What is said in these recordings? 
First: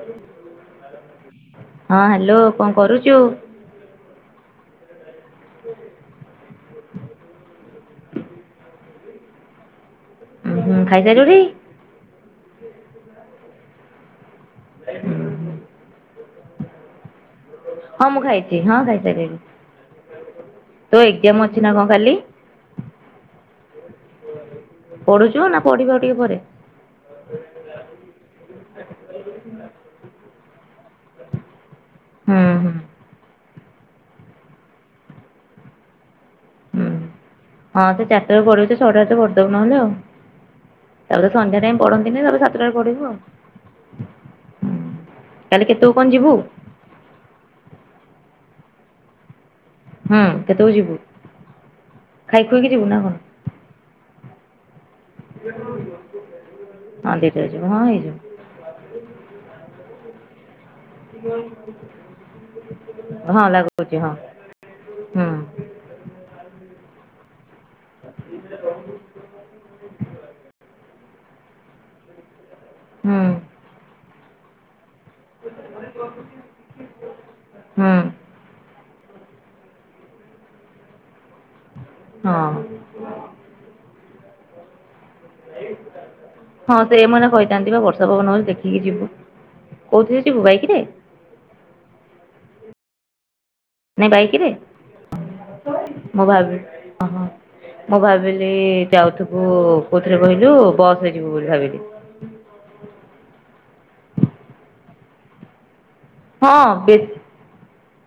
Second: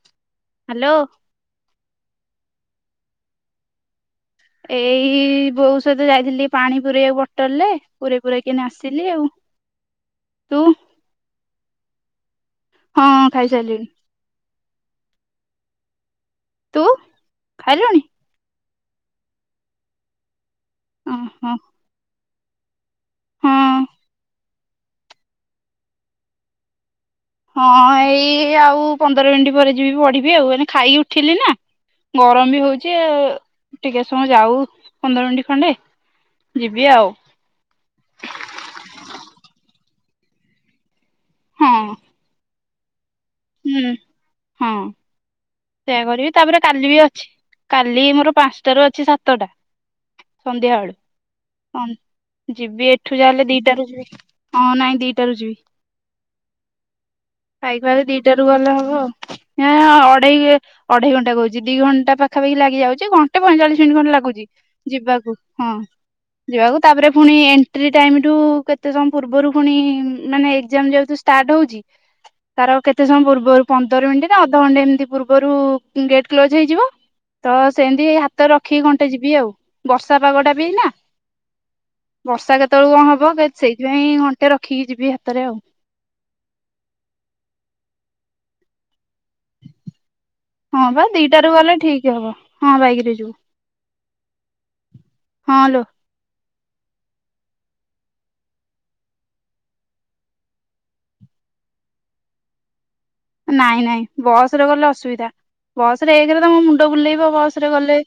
ହ [unintelligible] ହାଲୋ। ହଁ ହାଲୋ କଣ କରୁଚୁ? ଏଇ ବୋଉ ସହିତ ଯାଇଥିଲି ପାଣି ପୁରେଇବାକୁ ବୋଟଲରେ ପୁରେଇ ପୁରାକିନା ଆସିଲି ଆଉ। ତୁ ଉଁ ଖାଇସାଇଲୁଣି। ହଁ ହଁ ଖାଇସାଇଲିଣି। ହଜ [unintelligible] ତୁ ଖାଇଲୁଣି? ହଁ ମୁଁ ଖାଇଚି ହଁ ଖାଇସାଇଲିନି ତୋ ଏକ୍ଜାମ୍ ଓହୋ ଅଛି ନା କଣ କାଲି? ହଁ ପଢୁଚୁ ନା ପଢିବୁ ଆଉ ଟିକେ ପରେ? ହଁ ଏଇ ଆଉ ପନ୍ଦର ମିନିଟ୍ ପରେ ଯିବି ପଢ଼ିବି ଆଉ ଏଇନା ଖାଇକି ଉଠିଲି ନା। ହୁଁ ଗରମ୍ ବି ହୁଁ ହଉଚି ଆଉ ଟିକେ ସମୟ ଯାଉ ପନ୍ଦର ମିନିଟ୍ ଖଣ୍ଡେ। ହୁଁ। ଯିବି ଆଉ। ହଁ ସେ ଚାଟା [unintelligible] ପଢ଼ିଦବୁ ନହେଲେ ଆଉ। ତାପରେ ସନ୍ଧ୍ୟା ହଁ ଟାଇମ୍ ପଢନ୍ତିନି ତାପରେ ସାତଟାରେ ପଢିବୁ ଆଉ। ହୁଁ ହଁ କାଲି କେତେବେଳକୁ ସେୟା କଣ ଯିବୁ? କରିବି ତାପରେ କାଲି ବି ଅଛି କାଲି ମୋର ପାଷ୍ଟାଟାରୁ ଅଛି ସାତଟା। ହଁ କେତେବେଳେ ଯିବୁ? ହ ଖାଇ ଖୁଆକି ଯିବୁ ଯିବି ନା କଣ? ଏଠୁ ଯାହାଲେ ଦିଟାରୁ ଯିବି ହଁ ନାଇଁ ଦିଟାରୁ ଯିବି। ହଁ ଦିଟା ହେଇଯିବ ହଁ ହେଇଯିବ। [unintelligible] ଗଲେ ହବ ନାଁ ଅଢେଇ ଅଢେଇ ଘଣ୍ଟା କଉଚି ଦି ଘଣ୍ଟା ପାଖାପାଖୀ ଲାଗି ଯାଉଚି ଘଣ୍ଟେ ହଁ ପଇଁଚାଳିଶି ଲାଗୁଛି ମିନିଟ୍ ଖଣ୍ଡେ ହଁ ଲାଗୁଚି। ହୁଁ ଯିବାକୁ ହଁ ଯିବାକୁ ତାପରେ ପୁଣି ଏଣ୍ଟ୍ରି ଟାଇମ୍ ଠୁ କେତେ ସମୟ ପୂର୍ବରୁ ପୁଣି ମାନେ ଏକ୍ଜାମ୍ ଯେହତୁ ଷ୍ଟାର୍ଟ ହଉଚି ତାର କେତେ ହୁଁ ସମୟ ପୂର୍ବରୁ ପନ୍ଦର ମିନିଟ୍ ଅଧଘଣ୍ଟେ ଏମିତି ପୂର୍ବରୁ ଗେଟ୍ କ୍ଲୋଜ ହେଇଯିବ ତ ହୁଁ। ସେମିତି ହା ହାତରେ ରଖିକି ଘଣ୍ଟେ ଯିବି ଆଉ ବର୍ଷା ପାଗଟା ବି ଏଇନା। ହଁ ବର୍ଷା କେତେବେଳକୁ କଣ ହବ ସେ ସେଇଥିପାଇଁ ଘଣ୍ଟେ ରଖିକି ଯିବି ହାତରେ ଆଉ। ହଁ ସେମାନେ କହିଥାନ୍ତି ବା ବର୍ଷା ପବନ ବେଳେ ଦେଖିକି ଯିବୁ। କୋଉଥିରେ ଯିବୁ ବାଇକି ହଁ ପାଁ ଦିଇଟାରେ ଗଲେ ଠିକ୍ ହବ ହଁ ବାଇକିରେ ଯିବୁ। ନାଇଁ ବାଇକିରେ ହଁ ଲୋ ମୁଁ ଭାବି ହଁ ହଁ। ମୁଁ ଭାବିଲି ଯାଉଥିବୁ କୋଉଥିରେ କହିଲୁ ବସରେ ଯିବୁ ବୋଲି ଭାବିଲି। ନାଇଁ ନାଇଁ ବସରେ ଗଲେ ଅସୁବିଧା। ବସରେ ଏକେରେ ତ ମୋ ହଁ ମୁଣ୍ଡ ବୁଲେଇବ ବସରେ ଗଲେ।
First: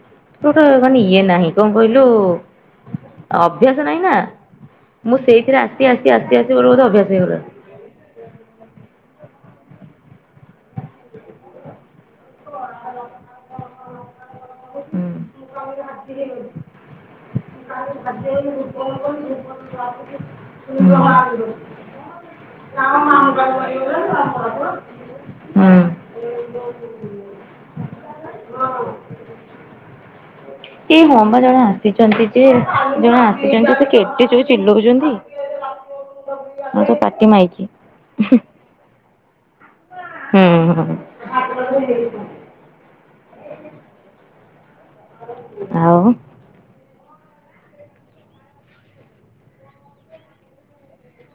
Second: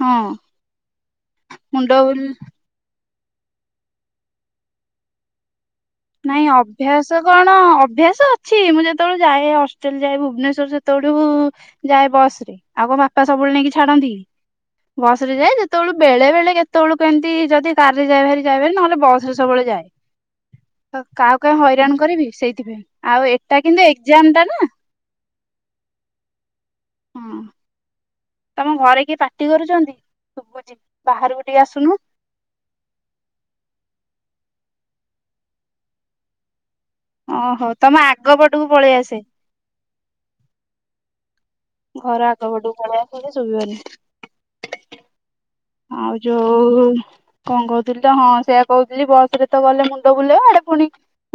ହଁ ତୋର ମାନେ ଇଏ ନାହିଁ କଣ ମୁଣ୍ଡ କହିଲୁ? ବୁଲ ଅଭ୍ୟାସ ନାହିଁ ନା ମୁଁ ସେଇଥିରେ ଆସି ଆସି ଆସି ନାଇଁ ଆସି ମୋର ବୋଧେ ଅଭ୍ୟାସ ହେଇଗଲା କଣ ଅଭ୍ୟାସ ଅଛି ମୁଁ ଯେତେବେଳେ ଯାଏ ହଷ୍ଟେଲ୍ ଯାଏ ଭୁବନେଶ୍ଵର ସେତେବେଳୁ ଯାଏ ବସ ଆଉ କଣ ବାପା ସବୁବେଳେ ନେଇକି ଛାଡନ୍ତି କି? ବସ ରେ ହୁଁ ଯାଏ ଯେତେବେଳୁ ବେଳେ ବେଳେ କେତେବେଳୁ କେମିତି ଯଦି କାର ରେ ଯାଏ ଭାରି ଯାଏ ଭାରି ନହେଲେ ବସ ରେ ସବୁବେଳେ ଯାଏ। [inaudible] କାହାକୁ କାଇଁ ହଇରାଣ କରିବି ସେଇଥିପାଇଁ ଆଉ ଏଟା କିନ୍ତୁ ଏଜାମ ଟା ନା। ହୁଁ। ହଁ ତମ ଘରେ କିଏ ପାଟି କରୁଚନ୍ତି ଶୁବୁଚି ବାହାରୁକୁ ଟିକେ ଆସୁନୁ। ସେ ଜଣେ ଆସିଚନ୍ତି ସେ କେତେ ଜୋରେ ଚିଲୋଉଚନ୍ତି ମତେ ପା ଅ ହ ତମ ଆଗ ପଟୁକୁ ପଳେଇ ଆସେ। ହୁଁ ଘର ଉଁ। ଆଗ ପଟୁକୁ ପଳେଇ ଆସେ ଯେ ଶୁବିବନି। [inaudible] ଆଉ ଯୋଉ କଣ କହୁଥିଲି ତ ହଁ ସେୟା କହୁଥିଲି ବସରେ ତ ଗଲେ ମୁଣ୍ଡ ବୁଲେଇବ ଆଡେ ଫୁଣି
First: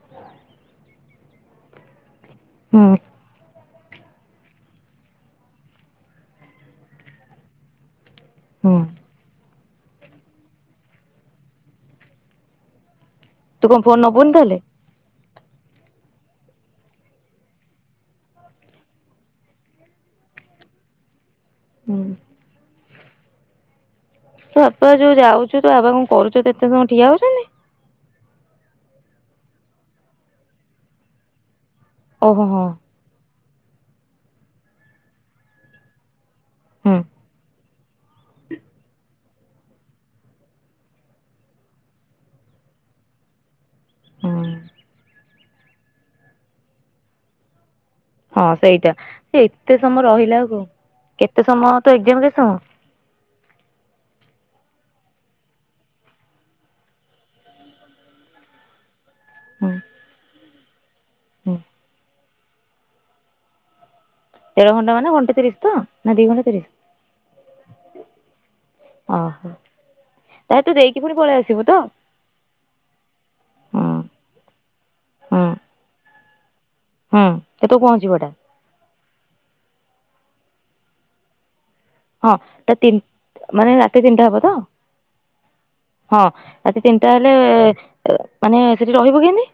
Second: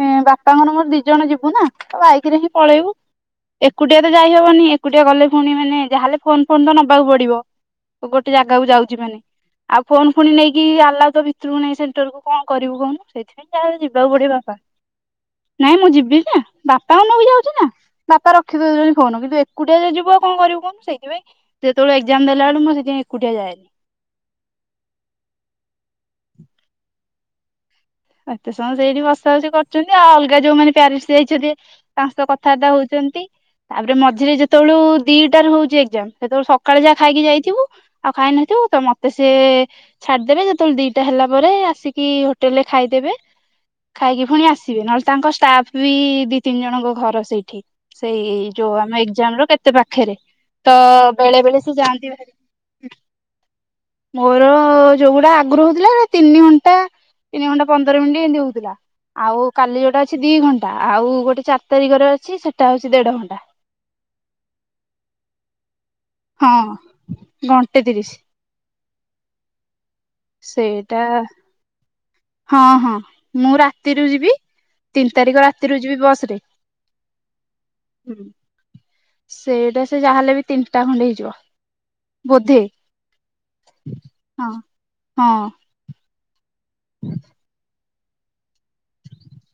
ଏଁ ବାପାଙ୍କର ମୋର ଦି ଜଣ ଯିବୁ ନା ତ ବାଇକରେ ହିଁ ପଳେଇବୁ। ହୁଁ ଏକୁଟିଆ ତ ଯାଇହବନି ଏକୁଟିଆ ଗଲେ ପୁଣି ମାନେ ଯାହେଲେ ଫୋନ୍ ଫୋନ୍ ତ ନବାକୁ ପଡିବ। ଗୋଟେ ଜାଗାକୁ ହୁଁ ଯାଉଚି ମାନେ। ଆଉ ଫୋନ ଫୁଣି ନେଇକି ଆଲାଉ ତ ଭିତୁରୁକୁ ନେଇ ସେଣ୍ଟର କୁ କଣ କରିବୁ କହୁନୁ ସେଇଥିଆଁ। ତୁ କଣ ଯାହେଲେ ଫୋନ ଯିବାକୁ ନବୁନି ପଡିବ ବାପା। ତାହେଲେ? ନାଇଁ ମୁଁ ଯିବି ଯେ ବାପାଙ୍କୁ ନେଇକି ଯାଉଚି ନା। ବାପା ରଖିଦଉଚନ୍ତି ଫୋନ, କିନ୍ତୁ ଏକୁଟିଆ ଯଦି ଯିବ ଆଉ କଣ କରିବୁ କହୁନୁ ସେଇଥାଇଁ। ହୁଁ। ଯେତେବେଳେ ଏକ୍ଜାମ ଦେଲାବେଳେ ମୁଁ ସେଥିପାଇଁ ଏକୁଟିଆ ଯାଏନି। ତ ବାପ ଯୋଉ ଯାଉଚୁ ତୋ ବାବା କଣ କରୁଚନ୍ତି ଏତେ ସମୟ ଠିଆ ହଉଚନ୍ତି? ଏତେ ସମୟ ସେଇଠି ବସା ବସି କରୁଚନ୍ତି ଆଉ ଅଲଗା ଯୋଉମାନେ ପ୍ୟାରେଣ୍ଟସ୍ ଯାଇଚନ୍ତି ତାଙ୍କ ସହ ଓହୋ ହଁ କଥାବାର୍ତ୍ତା ହଉଚନ୍ତି। ତାପରେ ମଝିରେ ଯେତେବେଳୁ ଦିଟାରୁ ହଉଚି ଏକ୍ଜାମ୍। ସେତେବେଳେ ସକାଳେ ହୁଁ ଯାହା ଖାଇକି ଯାଇଥିବୁ ଆଉ ଖାଇ ନଥିବୁ ତ ମତେ ସେ ଛାଡିଦେବେ ଯେତେବେଳେ ଦିଟା ହେଲା ପରେ ଆସିକି ହୋଟେଲରେ ଖାଇଦେବେ ଖାଇକି ଫୁଣି ହୁଁ ଆସିବେ ନହେଲେ ତାଙ୍କ ଷ୍ଟାଫ ବି ଦି ତିନି ଜଣଙ୍କ ଘର ସେଇଠି। ହଁ ସେଇ ଯୋଉ ସେଇଟା ଆମ ସେ ଏକ୍ଜାମର କେତେ ଏତେ ସମୟ ପାଖେରେ ରହିଲା ଆଉ ତ କେତେ ବେଳେବେଳେ ସେ ସମୟ ତୋ ଯାଆନ୍ତି ଏକ୍ଜାମ ଭାରି କେତେ ସମୟ? ମୋର ଯୋଉଗୁଡା ଆଗୁରୁ ହଉଥିଲା ତିନି ଘଣ୍ଟା ତିନି ଘଣ୍ଟା ପନ୍ଦର ମିଣ୍ଟି ଏମିତି ହଉଥିଲା। ଆଉ ହୁଁ କାଲି ଯୋଉଟା ଅଛି ଦି ଘଣ୍ଟା ଟା ଆଉ ଗୋଟେ ହୁଁ ଚାରି ତାରିକରେ ଅଛି ସେଟା ହଉଚି ଦେଢଘଣ୍ଟା। ଦେଢ ଘଣ୍ଟା ମାନେ ଘଣ୍ଟେ ତିରିଶ୍ ତ ନା ଦି ଘଣ୍ଟା ତିରିଶ୍? ହଁ ଘଣ୍ଟେ ତିରିଶ ଅ ହ ତାହେଲେ ତୁ ସେଇଟା ଦେଇକି ପୁଣି ପଳେଇ ଆସିବୁ ତ? ହଁ ହଁ ମୁଁ ହୁଁ ରାତିରୁ ଯିବି ତିନି ହୁଁ ତାରିକ ରାତିରୁ ଯିବି ବସରେ। ହୁଁ କେତୋଉ ପହଞ୍ଚିବ ହେଟା? ସେଟା ସେ ଯାହାହେଲେ ବି ତିନିଟା ଖଣ୍ଡେ ହେଇଯିବ। ହଁ ବୋଧେ ତା ତିନିଟ୍-ମାନେ ରାତି ତିନିଟା ହବ ହଁ ତ ହଁ। ହଁ ରାତି ତିନିଟା ହେଲେ ମାନେ ସେଠି ରହିବୁ କେମିତି?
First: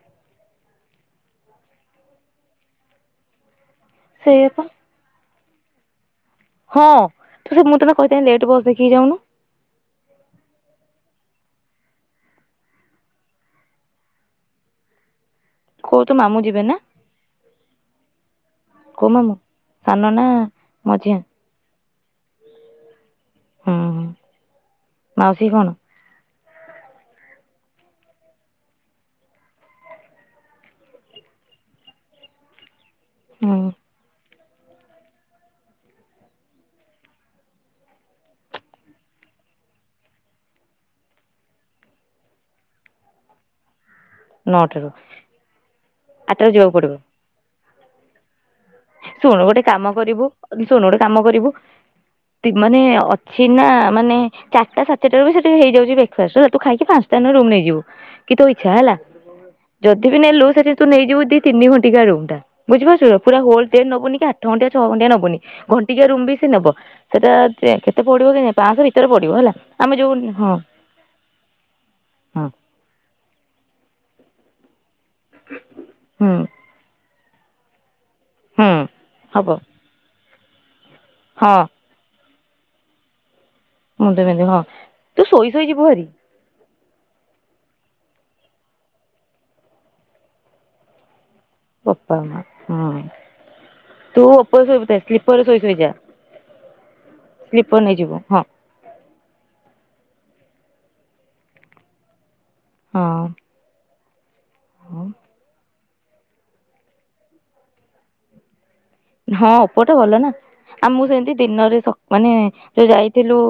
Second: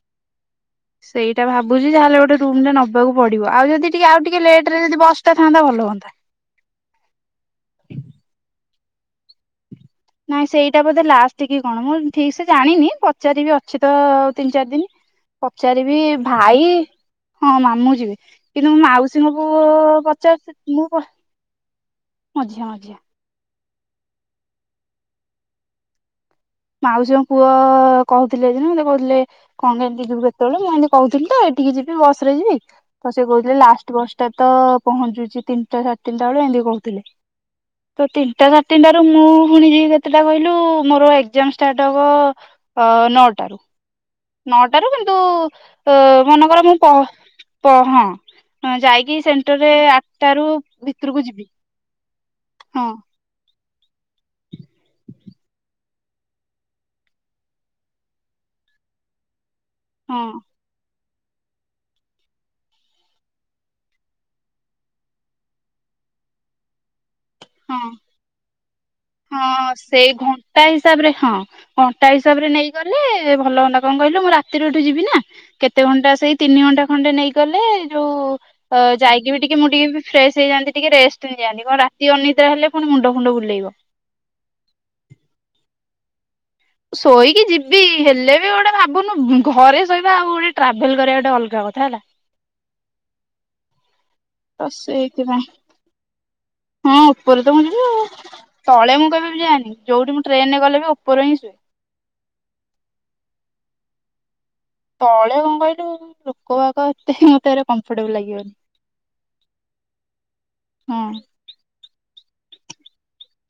ସେଇଟା ଭାବୁଚି ଯହାହେଲେ ଗୋଟେ ରୁମଟେ ନବାକୁ ପଡିବ। ଆଉ ଯଦି ଟିକେ ଆଉ ଟିକେ ସେଇଆ ପା। ଲେଟରେ ଯଦି ବସ ଟା ଥାନ୍ତା ଭଲ ହୁଅନ୍ତା। ହଁ ତ ସେ ମୁଁ ତତେ କହିଥାନ୍ତି ଲେଟେ ବସ୍ ଦେଖିକି ଯାଉନୁ? ନାଇଁ ସେଇଟା ବୋଧେ ଲାଷ୍ଟ କି କଣ। ମୁଁ ଠିକ୍ ସେ ଜାଣିନି ପଚାରିବି ଅଛି ତ ତିନି ଚାରି ଦିନ। ହଁ [inaudible] ପଚାରିବି ଭାଇ ହଁ ମାମୁଁ ଯିବେ। କିନ୍ତୁ କୋଉ ମାଉସୀଙ୍କ ମାମୁଁ? ପୁଅ ସାନ ନା ପଚାରି ମୁଁ ମଝିଆ ମଝିଆ ମଝିଆ। ହୁଁ, ମାଉସୀ କଣ? ମାଉସୀଙ୍କ ପୁଅ କହୁଥିଲେ ଯେ ମତେ କହୁଥିଲେ କଣ କେମତି ଯିବୁ କେତେବେଳେ ମୁଁ ଏମିତି କହୁଥିଲି ତ ଏଠିକି ଯିବି ବସ୍ ରେ ଯିବି। ତ ସେ କହୁଥିଲେ ହୁଁ ଲାଷ୍ଟ୍ ବସଟା ତ ପହଞ୍ଚୁଛି ତିନିଟା ସାଢେ ତିନିଟା ବେଳେ ଏମିତି କହୁଥିଲେ। ତ ତିନିଟା ସାଢେ ତିନିଟା ରୁ ମୁଁ ପୁଣି ଯିବି କେତେଟା କହିଲୁ ମୋର ଏ ଏକ୍ଜାମ ଷ୍ଟାର୍ଟ ହବ ନଅଟା ରୁ। ନଅଟାରୁ କିନ୍ତୁ ଆଠଟାରୁ ମନେକର ଯିବାକୁ ମୁଁ ପ ପଡିବ ପହଁ ଯାଇକି ଶୁଣୁ ଗୋଟେ ସେଣ୍ଟରରେ କାମ କରିବୁ ଆଠଟା ରୁ ଶୁଣୁ ଗୋଟେ କାମ ଭିତରକୁ ଯିବି। କରିବୁ ତି ମାନେ ହଁ ଅ ଛିନା ମାନେ ଚାରିଟା ସାଢ଼େ ଚାରିଟାରେ ବି ସେଠି ହେଇଯାଉଛି ବ୍ରେକଫାଷ୍ଟ୍। ତୁ ସେଠୁ ଖାଇକି ପାଞ୍ଚଟା [unintelligible] ରୁମ ନେଇଯିବୁ। କି ତୋ ଇଛା ହେଲା। ଯଦି ବି ହଁ ନେଲୁ ସେଠି ତୁ ନେଇଯିବୁି ଦି ତିନି ଘଣ୍ଟିକା ରୁମ ଟା ବଝିପାରୁଛୁ ତ। ପୁରା ହେ। ଲ୍ ଡେ ନବୁନି କି ଆଠ ଘଣ୍ଟିଆ ଛ ଘଣ୍ଟିଆ ନବୁନି ଘଣ୍ଟିକିଆ ରୁମ ବି ସେ ନବ। ସେଟା ହଁ। କେତେ ପଡିବ କି? ପାଞ୍ଚଶହ ଭିତରେ ପଡିବ ହେଲା ହଁ ଆମେ ସେଇ ଯୋଉ ହଁ। ଘଣ୍ଟା ହିସାବରେ ହଁ କଣ୍ଟା ହଁ ହିସାବରେ ନେଇଗଲେ ଭଲ ହୁଅନ୍ତା କଣ କହିଲୁ ମୁଁ ରାତିରେ ଏଠୁ ଯିବି ନା। କେତେ ଘଣ୍ଟା ହୁଁ ସେଇ ତିନି ଘଣ୍ଟା ଖଣ୍ଡେ ନେଇଗଲେ, ହୁଁ ଯୋଉ ଯାଇକି ବି ହବ ଟିକେ ମୁଁ ଟିକେ ବି ଫ୍ରେଶ ହେଇଯାନ୍ତି ଟିକେ ରେଷ୍ଟ ହଁ ନେଇଯାଆନ୍ତି। କଣ ରାତି ଅନିଦ୍ରା ହେଲେ ପୁଣି ମୁଣ୍ଡଫୁଣ୍ଡ ବୁଲେଇବ। ମୁଣ୍ଡ ବିନ୍ଧିବ ହଁ, ତୁ ଶୋଇ ଶୋଇ ଯିବୁ ଭାରି। ଶୋଇକି ଯିବି ହେଲେ ବି ଗୋଟେ ଭାବୁନୁ ଘରେ ଶୋଇବା ଆଉ ଗୋଟେ ଟ୍ରାଭେଲ୍ କରିବା ଗୋଟେ ଅଲଗା କଥା। ହେଲା ବୋପା ମା ହଁ, ତୁ ଉପରେ [unintelligible] ତ ସୋଇକି ସେଇଥିପାଇଁ ସ୍ଲିପର ସୋଇ ସୋଇ ଯା। ହଁ, ଉପରେ ତ ମୁଁ ସ୍ଲିପର ଯିବି ଆଉ। ନେଇଯିବୁ ହଁ ତଳେ ମୁଁ କେବେବି ଯାଏନି ଯୋଉଠି ମୁଁ ଟ୍ରେନ ରେ ଗଲେ ବି ଉପର ହିଁ ଶୁଏ। ହଁ। ତଳେ କଣ କହିଲୁ ଲୋକ ବାକ ଏତେ ମତେ [unintelligible] ଏ କମ୍ଫଟେବୁଲ୍ ଲାଗିବନି। ହଁ ଉପରଟା ଭଲ ନା ଆଉ ହଁ ମୁଁ ସେମିତି ଦିନରେ ସ ମାନେ ଯାଇଥିଲୁ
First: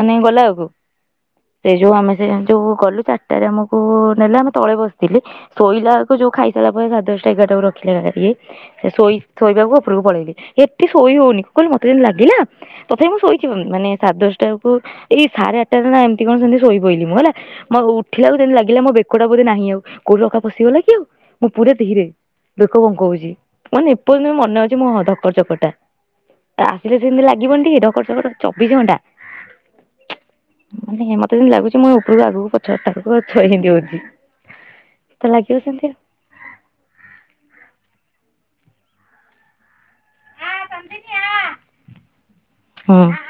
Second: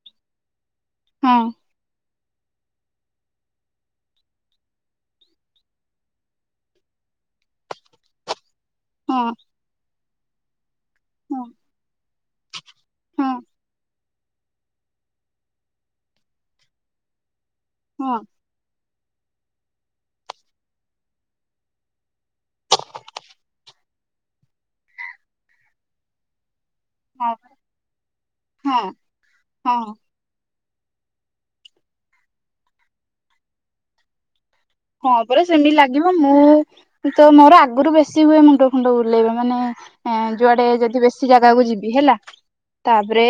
ମାନେ ଗଲା ଆକୁ ହଁ। ସେ ଯୋଉ ଆମେ ସେ ଯୋଉ ଗଲୁ ଚାରିଟାରେ ଆମକୁ ନେଲେ ଆମେ ତଳେ ବସିଥିଲି। ଶୋଇଲାକୁ ଯୋଉ ଖାଇସାରିଲା ପରେ ସାଢ୍ ଦଶଟା ଏଗାରାକୁ ରଖିଲା ଗଲା ଇଏ, ସେ ଶୋଇ ହଁ ଶୋଇବାକୁ ଉପରକୁ ପଳେଇଲି। ଏ ସେ ଶୋଇ ହଉନି ହଁ କହିଲୁ ମତେ ଯେମିତି ଲାଗିଲା ତଥାପି ମୁଁ ହଁ ଶୋଇିଚି ମାନେ ସାଢେ ଦଶଟାକୁ ଏଇ ସାଢେ ଆଠଟାରେ ନା ଏମିତି କଣ ସେମିତି ଶୋଇ ପଡିଲି ମୁଁ ହେଲା। ମୋ ହଁ ଉଠିଲା ବେଳୁ ଯେମିତି ଲାଗିଲା ମୋ ବେକଟା ବୋଧେ ନାହିଁ ଆଉ କଉଠି ରକା ପଶିଗଲା କି ଆଉ ମୁଁ ପୁରା ଧୀରେ ବେକ ବଙ୍କଉଚି। ମାନେ ଏପର୍ୟ୍ଯନ୍ତ ବି ମନେ ଅଛି ମୋ ହ ଧକର୍ ଚକଟା। ଆସିଲେ ସେମିତି ହଁ ଲାଗିବନି ଟିକେ ଧକଟଚକଟ ଚବିଶ ହଁ ହଁ ଘଣ୍ଟା। ମାନେ ମତେ ଯେମିତି ଲାଗୁଛି ମୁଁ ଉପରକୁ ଆଗକୁ ପଛ [unintelligible] ହଁ ତ ପରା ଲାଗିବ ସେମିତି ଆଉ ଲାଗିବ। ମୁଁ ତ ମୋର ଆଗରୁ ବେଶୀ ହୁଏ ମୁଣ୍ଡ ଫୁଣ୍ଡ ବୁଲେଇବ ମାନେ ଏଁ ଯୁଆଡେ ଯଦି ବେଶୀ ଜାଗାକୁ ଯିବି ହେଲା। ହୁଁ ତାପରେ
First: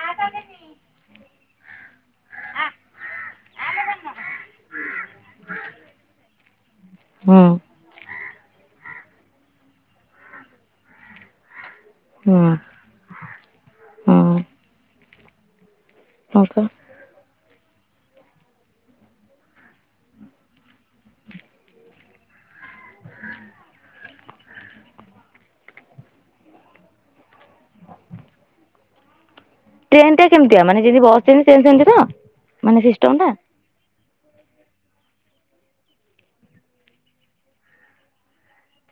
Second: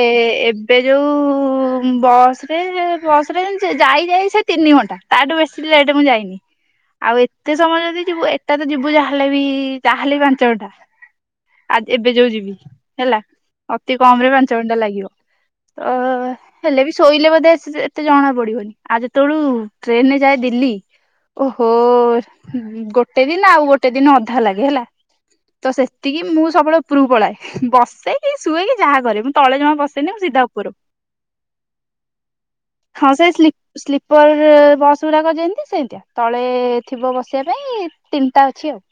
ଏବେ ଯୋଉ ବସ୍ ରେ ବସ୍ ରେ ଯାଇ ଯାଇ ସେ ତିନି ଘଣ୍ଟା। ତାଠୁ ବେଶୀ ଲେଟ୍ ମୁଁ ଯାଇନି। ଆଉ ହୁଁ ଏତେ ସମୟ ଯଦି ଯିବୁ ଏଟା ତ ଯିବୁ ଯାହେଲେ ବି ତାହେଲେ ବି ପାଞ୍ଚ ଘଣ୍ଟା। ଆ ଏବେ ଯୋଉ ହୁଁ ଯିବି ହେଲା। ଅତି କମ୍ ରେ ହୁଁ। ପାଞ୍ଚ ଘଣ୍ଟା ଲାଗିବ। ଅ ହଁ ପା ହେଲେ ବି ଶୋଇଲେ ବୋଧେ ସେ ଏତେ ଜଣା ପଡିବନି। ଆ ଯେତେବେଳୁ ଟ୍ରେନ୍ ରେ ଯାଏ ଦିଲ୍ଲୀ। ଓହୋ ଗୋଟେ ଦିନ ଆଉ ଗୋଟେ ଦିନ ଅଧା ଲାଗେ ହେଲା। ତ ସେତିକି ମୁଁ ସବୁବେଳେ ଉପରକୁ ପଳାଏ। ବସେ, କି ଶୁଏ, କି ଯାହା କରେ, ମୁଁ ତଳେ ଜମା ବସେନି ଟ୍ରେନ ମୁଁ ଟା ସିଧା କେମିତିଆ ଉପରକୁ ମାନେ ଯଦି ବସ୍ ଯେମ୍ତି ଟ୍ରେନ ସେମିତି ତ ମାନେ ହଁ ସିଷ୍ଟମ ସେ ଟା? ସ୍ଲିପର ବସ୍ ଗୁଡାକ ଯେନ୍ତି ସେନ୍ତିଆ। ତଳେ ଥିବ ବସିବା ପାଇଁ ତିନିଟା ଅଛି ଆଉ।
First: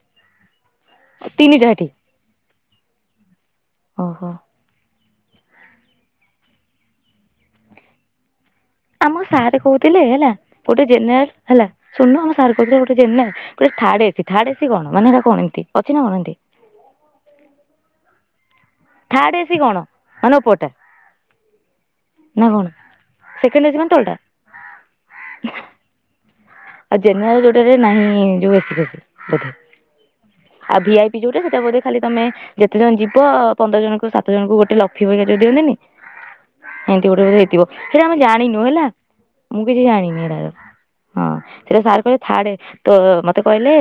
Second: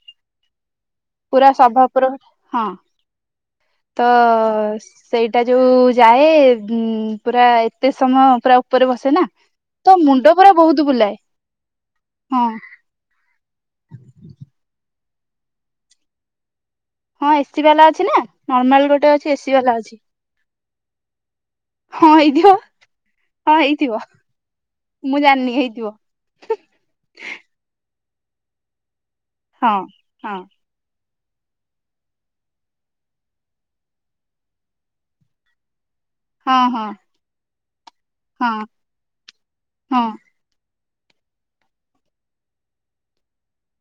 ପୁରା ତିନିଟା ସଭା ହେଠି ଉପର ହଁ ତ ଓହୋ। ସେଇଟା ଯୋଉ ଯାଏ ଉ ପୁରା ଏତେ ସମୟ ପୁରା ଉପରେ ଆମ ବସେ ନା ସାର୍ ତ କହୁଥିଲେ ହେଲା ମୁଣ୍ଡ ପୁରା ଗୋଟେ ବହୁତ ବୁଲାଏ। ଜେନେରାଲ ହେଲା ଶୁଣୁନ ଆମ ହଁ ସାର୍ କହୁଥିଲେ ଗୋଟେ ଥାର୍ଡ ଏସି ଥାର୍ଡ ଏସି କଣ ମାନେ ଏଟା କଣ ଏନ୍ତି ଅଛି ନା କଣ ଏନ୍ତି? ହଁ ଏସି ବାଲା ଅଛି ନା ନର୍ମାଲ ଗୋ ଥାର୍ଡ ଏସି କଣ ମାନେ ଉପରଟା? ହଁ ନା ହେଇଥିବ କଣ ହଁ ସେକେଣ୍ଡ ଏସି ମାନେ ହେଇଥିବ ତଳଟା। ମୁଁ ଜାଣିନି ହେଇଥିବ। ଆଉ ଜେନେରାଲ ଯୋଉଟାରେ ନାହିଁ ଯୋଉ ଏସିରେ ହଁ, ହଁ,। ଆଉ ଭିଆଇପି ଯୋଉଟା ସେଇଟା ବଧେ ଖାଲି ତମେ ଯେତେ ଜଣ ଯିବ ପନ୍ଦର ଜଣ କ ସାତ ଜଣଙ୍କୁ ଗୋଟେ ଲକ୍ଷୀ ପକ୍ଷା ଯେ ଦିଅନ୍ତିନି। ହଁ ହଁ ଏମତି ଗୋଟେ ବଧେ ହେଇଥିବ। ସେଟା ଆମେ ଜାଣିନୁ ହଁ ହେଲା ମୁଁ କିଛି ହଁ ଜାଣିନି ଏଟାର। ହଁ ସେଇଟା ସାର୍ କହିଲେ ଥାର୍ଡ ତ ମତେ କହିଲେ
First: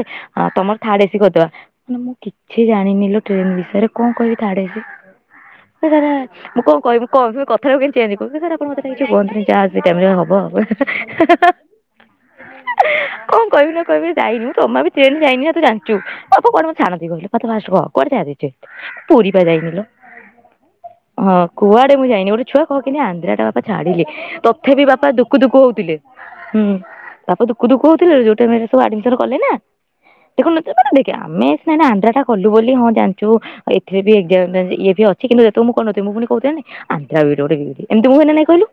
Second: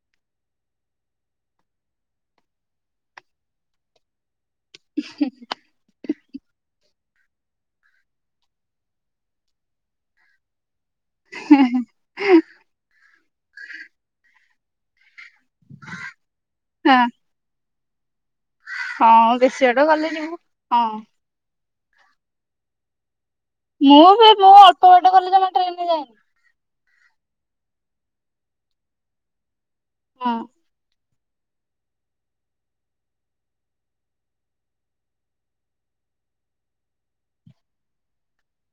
ତମର ଥାର୍ଡ ଏସିି କରିଦବା। ନା ମୁଁ କିଛି ଜାଣିନିଲୋ ଟ୍ରେନ ବିଷୟରେ କଣ କହିବି ଥାର୍ଡ ଏସି? ହ [unintelligible] ସେରେ [unintelligible] ମୁଁ କଣ କହିବି କ କଥାରୁକୁ କେମିତି ଚେଞ୍ଜ କରିବି ସାର୍ ଆପଣ ମତେ କିଛି କୁହନ୍ତୁନି ଯାହା ସେ ଟାଇମ୍ ରେ ହବ ଆଉ। ହୁଁ [unintelligible] କଣ କହିବି ନା କହିବି ଯାଇନୁ ଯମା ବି ଟ୍ରେନ ଯାଇନୁ ତୁ ଯାଣିଚୁ ବାପା କୁଆଡ଼େ ମୋତେ ହଁ ଛାଡ଼ନ୍ତି କହିଲୁ ମୋତେ ଫାଷ୍ଟ କହ କୁଆଡେ ଛାଡ଼ିବେ? ପୁରି ହଁ ପା ବେଶୀ ଯାଇନିଲୋ। ବାଟ ଗଲେ ଯିବୁ ହଁ କୁଆଡେ ମୁଁ ଯାଇନି ଗୋଟ ଛୁଆ କହକି ଆନ୍ଦ୍ରାର ବାପା ଛାଡିଲେ ମୁଁ ବି ମୁଁ ଅଳ୍ପ ତଥାପି ବାପା ବାଟ ଗଲେ ଦୁକୁ ଜମା ଦୁକୁ ଟ୍ରେନରେ ହଉଥିଲେ। ଯାଏନି ହୁଁ, ତାପରେ ଦୁକୁ ଦୁକୁ ହଉଥିଲେ ଯୋଉ ଟାଇମ୍ ରେ ସବୁ ଆଡମିଶନ କଲେ ନା ହଁ ଦେଖ [unintelligible] କି ଆମେ ସେ ଆନ୍ଧ୍ରା ଟା କଲୁ ବୋଲି ହଁ ଜାଣିଛୁ ଆ ଏଥିରେ ବି ଏଜା ଏ ଅଛି କିନ୍ତୁତେବେ ମୁଁ କହୁନଥିଲ ମୁଁ ପୁଣି କହୁଥିଲି ନା ନାହିଁ। ଆନ୍ଦ୍ରା ବିଡି ଗୋଟେ ବି ଏମିତି ହୁଏ ନା ନାଇଁ କହିଲୁ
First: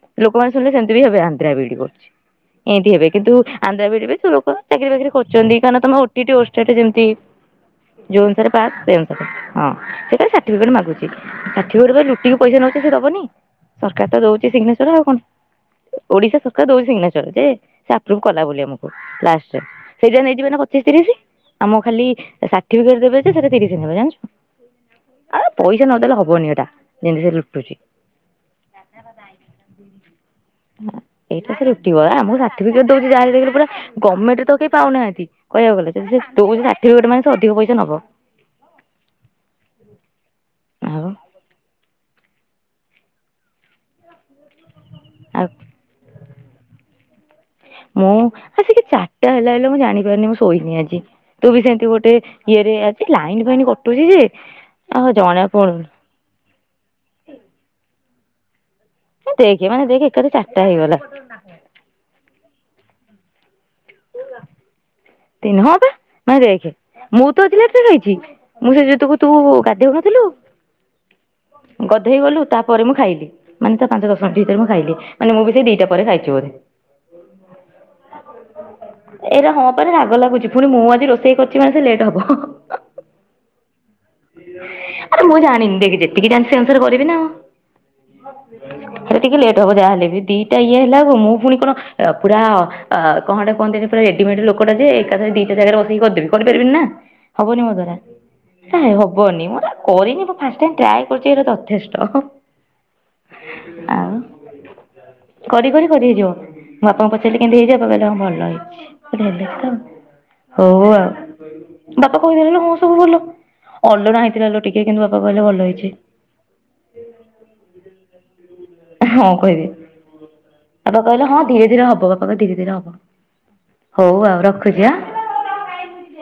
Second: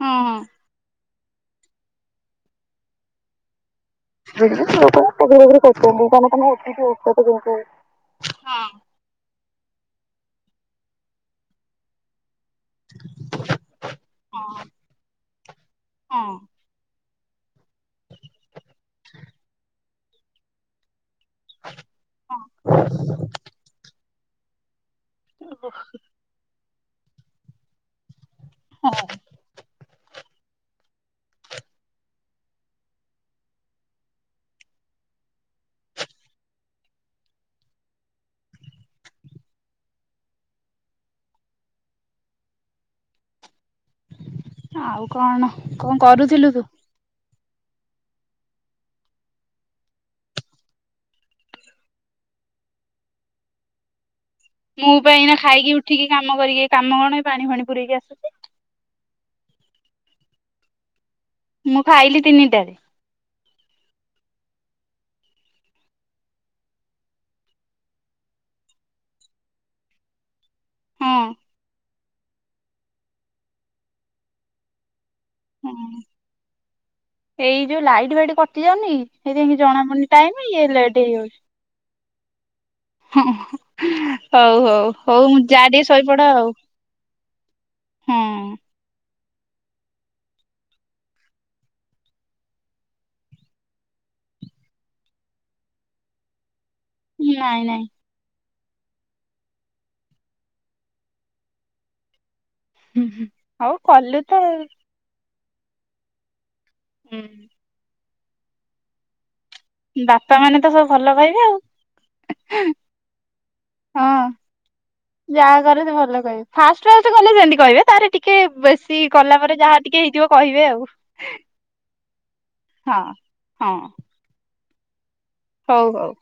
ହଁ ଲୋକମାନେ ଶୁଣିଲେ ସେମତି ବି ହେବେ ଆନ୍ଦ୍ରା ବିଡି କରୁଛି। ଏନ୍ତି ହେବେ କିନ୍ତୁ ଆନ୍ଦ୍ରା ବିଇଡ଼ି ପାଇଁ ଲୋକ ଚାକିରୀ ବାକିରି କରୁଛନ୍ତି। କାରଣ ତମେ ଓଟିଟି ଓଷ୍ଟେଟି ଟି ହଁ ଯେମତି ଯୋଉ ଅନୁସାରେ ହଁ ପାସ୍ ସେ ଅନୁସାରେ ହଁ ସେ ଖାଲି ସାଟିଫିକେଟ୍ ମାଗୁଚି ସାଟିଫିକେଟ୍ ପାଇଁ ଲୁଟିକି ପଇସା ନେଉଛିନ୍ତି ସେ ଦବନି। ସରକାର ତ ଦଉଛି ସିଗ୍ନେଚର ଆଉ କଣ ହଁ ଓଡିଶା ସରକାର ଦଉଛି ସିଗ୍ନେଚର। ଯେ ସେ ଆପ୍ରୁଭ୍ କଲା ବଲି ଆମକୁ ଲାଷ୍ଟରେ ସେଇ ଯାଗାରେ ନେଇଯିବେ ନା ପଚିଶ ତିରିଶି। ଆମକୁ ଖାଲି ହଁ ସାର୍ଟିଫିକେଟ୍ ଦେବେ ଯେ ସେଟା ତିରିଶି ନେବେ ଜାଣିଚୁ। ଆ ପଇସା ନଦେଲେ ହବନି ଏଟା ଯେମିତି ସେ ଲୁଟୁଚି। ହଁ ଏଇଟ ଲୁ ଟିବ ଆ ମୁଁ ସାର୍ଟିଫିକେଟ ଦଉଛି ଯାହା ହେଲେବି ପୁରା ଗମେଣ୍ଟରେ ତ କେହି ପାଉନାହାନ୍ତି କହିବାକୁ ଗଲେ କିନ୍ତୁ ସେ ଦଉଚି ସାର୍ଟିଫିକେଟ ମାନେ ସେ ଅଧିକା ପଇସା ନବ। ଆଉ। ଆଉ କଣ କଣ କରୁଥିଲୁ ତୁ? ମୁଁ ଆସିକି ଚାରିଟା ହେଲାଣି ମୁଁ ଜାଣିପାରୁନି ମୁଁ ଶୋଇନି ଆଜି। ତୁ ବି ସେମିତି ଗୋଟେ ଇଏରେ ଅଛି ଲାଇନ ଫାଇନ୍ କଟୁଛି ଯେ ମୁଁ ଆଉ ପା ଏଇନା ଜଣା ଖାଇକି ପଡୁନି ଉଠିକି କାମ କରିକି କାମ କଣ ପାଣି ଫାଣି ପୁରେଇକି ଆସୁଛି। ଦେଖେ ମାନେ ଦେଖେ ଏକାଠି ଚାରିଟା ହେଇଗଲା। ମୁଁ ଖାଇଲି ତିନିଟା। ହଁ ବା ଭାଇ ନାଇଁ ଦେଖେ ମୁଁ ତୱ, ଖାଇଚି ମୁଁ ସେ ଜିତୁକୁ ତୁ ଗାଧେଉନଥିଲୁ? ହଁ ଗଧେଇ ଗଲୁ ତାପରେ ମୁଁ ଖାଇଲି ମାନେ ତା ପାଞ୍ଚ ଦଶ ମିନିଟ୍ ଭିତରେ ମୁଁ ଖାଇଲି। ମାନେ ମୁଁ ବି ସେ ଦିଟା ହଁ। ପରେ ଖାଇଛି ବୋଧେ ଏଇ ଯୋଉ ଲାଇଟ୍ ଫାଇଟ୍ କଟି ଯାଉନି କି ଏଇରା ସେଇଥିପାଇଁ ହଁ। ଜଣା ପଡୁନି ରାଗ ଟାଇମ ଲାଗୁଛି ଇଏ ପୁଣି ମୁଁ ଲେଟ୍ ଆଜି ରୋଷେଇ ହେଇଯାଉଛି। କରିଛି ମାନେ ଲେଟ୍ ହବ। ହଁ ହଉ ହଉ ଆରେ ହଉ ମୁଁ ଯା ଜାଣିନି ଟିକେ ଦେଖ ଶୋଇପଡ ଯେତିକି ଆଉ ଅଛିସେ ଅନୁସାରେ କରିବି ନା। ହଁ [unintelligible] ଟିକେ ଲେଟ୍ ହବ ଯାହାହେଲେ ଦିଟା ଇଏ ହେଲା ବେଳକୁ ମୁଁ ପୁଣି କଣ ପୁରା ଅ କଣା କହନ୍ତି ପୁର ରେଡିମେଡ଼ି ଲୋକ କପଡ଼ା ଦେଏକା ଥରେଦିଟା ଜାଗାରେ ବସିକି କରିଦେବି କରିପାରିବିନ ନା ହବନି ନାଇଁ ମୋ ନାଇଁ। ଦ୍ଵାରା ନହିଁ ହବନି ମୁଁ କରିନି ମୁଁ ଫାଷ୍ଟ ଟାଇମି ଟ୍ରାଏ କରୁଛି ଏରା ଯଥେଷ୍ଟ। ହୁଁ ହୁଁ ହଉ କଲୁ ତ ଆଉ। କରି ବନିକରି ହେଇଯିବ ବାପାଙ୍କୁ ହୁଁ ପଚାରିଲିକେମତି ହେଇଛି ବାପା କହିଲେ ହଁଭଲ ହେଇଛି ତ ବାପା ମାନେ ତ ସବୁ ହଉ ଭଲ କହିବେ ଆଉ ବାପା କହିଦେଲେ ମୁଁ ସବୁ ଭଲ। ହଁ। ଅଲଣାହୋଇଥିଲାଲେ ଟିକେ କିନ୍ତୁ ବାପା କହିଲେ ଯାହା ଭଲ କରେ ହେଇଛି। ସେ ଭଲ କହିବେ ଫାଷ୍ଟ ଫାଷ୍ଟ କଲେ ସେମିତି କହିବେ ତାପରେ ଟିକେ ବେଶୀ ହଁ କଲା ପରେ କହିଲେ ଯାହା ଟିକେ ହେଇଥିବ କହିବେ ଆଉ ବାପା କହିଲେ ହଁ ଧୀରେ ଧୀରେ ହବ ବାପା କହିଲେ ଧୀରେ ଧୀରେ ହବ। ହଁ ହଁ ହଉ ଆଉ ରଖୁଛି ଆ ହଉ ହଉ।